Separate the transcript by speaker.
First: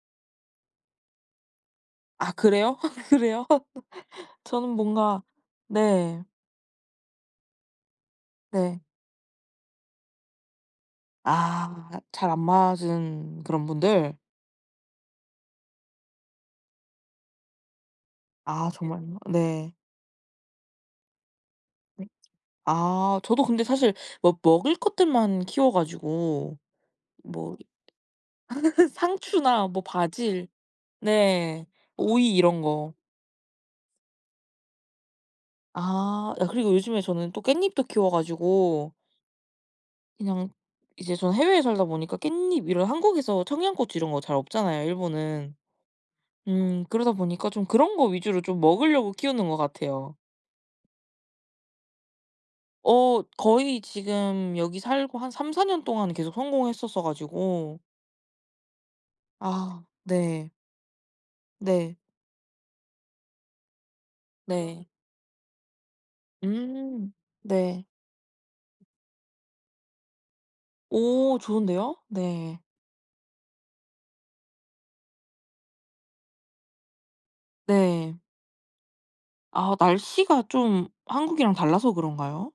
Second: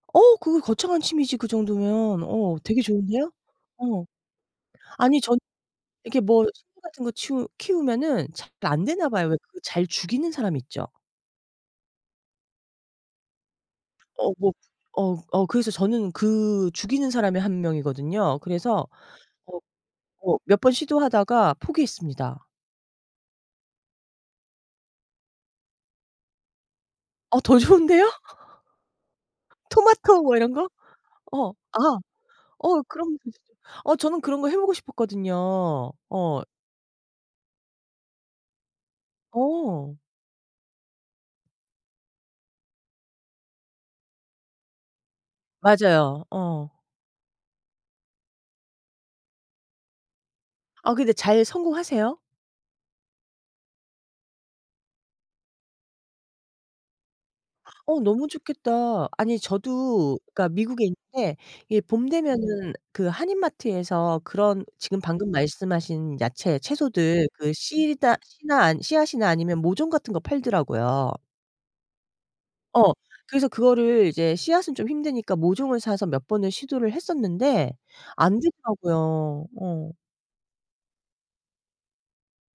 Speaker 1: 어 그거 거창한 취미지 그 정도면.
Speaker 2: 아
Speaker 1: 어
Speaker 2: 그래요?
Speaker 1: 되게 좋은데요?
Speaker 2: 그래요?
Speaker 1: 어.
Speaker 2: 저는
Speaker 1: 아니
Speaker 2: 뭔가
Speaker 1: 저는 이렇게
Speaker 2: 네.
Speaker 1: 뭐 식물 같은 거 치우 키우면은 잘
Speaker 2: 네.
Speaker 1: 안 되나 봐요. 왜 그 잘 죽이는 사람 있죠.
Speaker 2: 아 잘 안 맞은 그런 분들.
Speaker 1: 어 뭐 어 어 그래서 저는 그 죽이는 사람의 1 명이거든요.
Speaker 2: 아
Speaker 1: 그래서
Speaker 2: 정말요?
Speaker 1: 어
Speaker 2: 네.
Speaker 1: 어 몇 번 시도하다가
Speaker 2: 네
Speaker 1: 포기했습니다.
Speaker 2: 아 저도 근데 사실 뭐 먹을 것들만 키워 가지고.
Speaker 1: 어
Speaker 2: 뭐
Speaker 1: 더 좋은데요?
Speaker 2: 상추나 뭐
Speaker 1: 토마토 뭐
Speaker 2: 바질
Speaker 1: 이런 거? 어
Speaker 2: 네
Speaker 1: 아.
Speaker 2: 오이 이런
Speaker 1: 어
Speaker 2: 거.
Speaker 1: 그러면 더 좋죠. 어 저는 그런 거 해 보고 싶었거든요.
Speaker 2: 아
Speaker 1: 어.
Speaker 2: 아 그리고 요즘에 저는 또 깻잎도 키워 가지고
Speaker 1: 어.
Speaker 2: 그냥 이제 저는 해외에 살다 보니까 깻잎 이런 한국에서 청양고추 이런 거 잘 없잖아요 일본은.
Speaker 1: 맞아요. 어.
Speaker 2: 음 그러다 보니까 좀 그런 거 위주로 좀 먹으려고 키우는 것 같아요.
Speaker 1: 아 근데 잘 성공하세요?
Speaker 2: 어 거의 지금 여기 살고 한 3-4 년 동안은 계속 성공했었어 가지고
Speaker 1: 어 너무 좋겠다. 아니
Speaker 2: 아
Speaker 1: 저도 그러니까
Speaker 2: 네.
Speaker 1: 미국에 있는데 이
Speaker 2: 네.
Speaker 1: 봄 되면은 그 한인마트에서 그런
Speaker 2: 네.
Speaker 1: 지금 방금 말씀하신 야채
Speaker 2: 음
Speaker 1: 채소들 그
Speaker 2: 네.
Speaker 1: 씨다 씨나 아 씨앗이나 아니면 모종 같은 거 팔더라고요.
Speaker 2: 오 좋은데요? 네.
Speaker 1: 어. 그래서 그거를 이제 씨앗은 좀 힘드니까 모종을 사서 몇 번을 시도를 했었는데
Speaker 2: 네.
Speaker 1: 안 되더라고요.
Speaker 2: 아
Speaker 1: 어.
Speaker 2: 날씨가 좀 한국이랑 달라서 그런가요?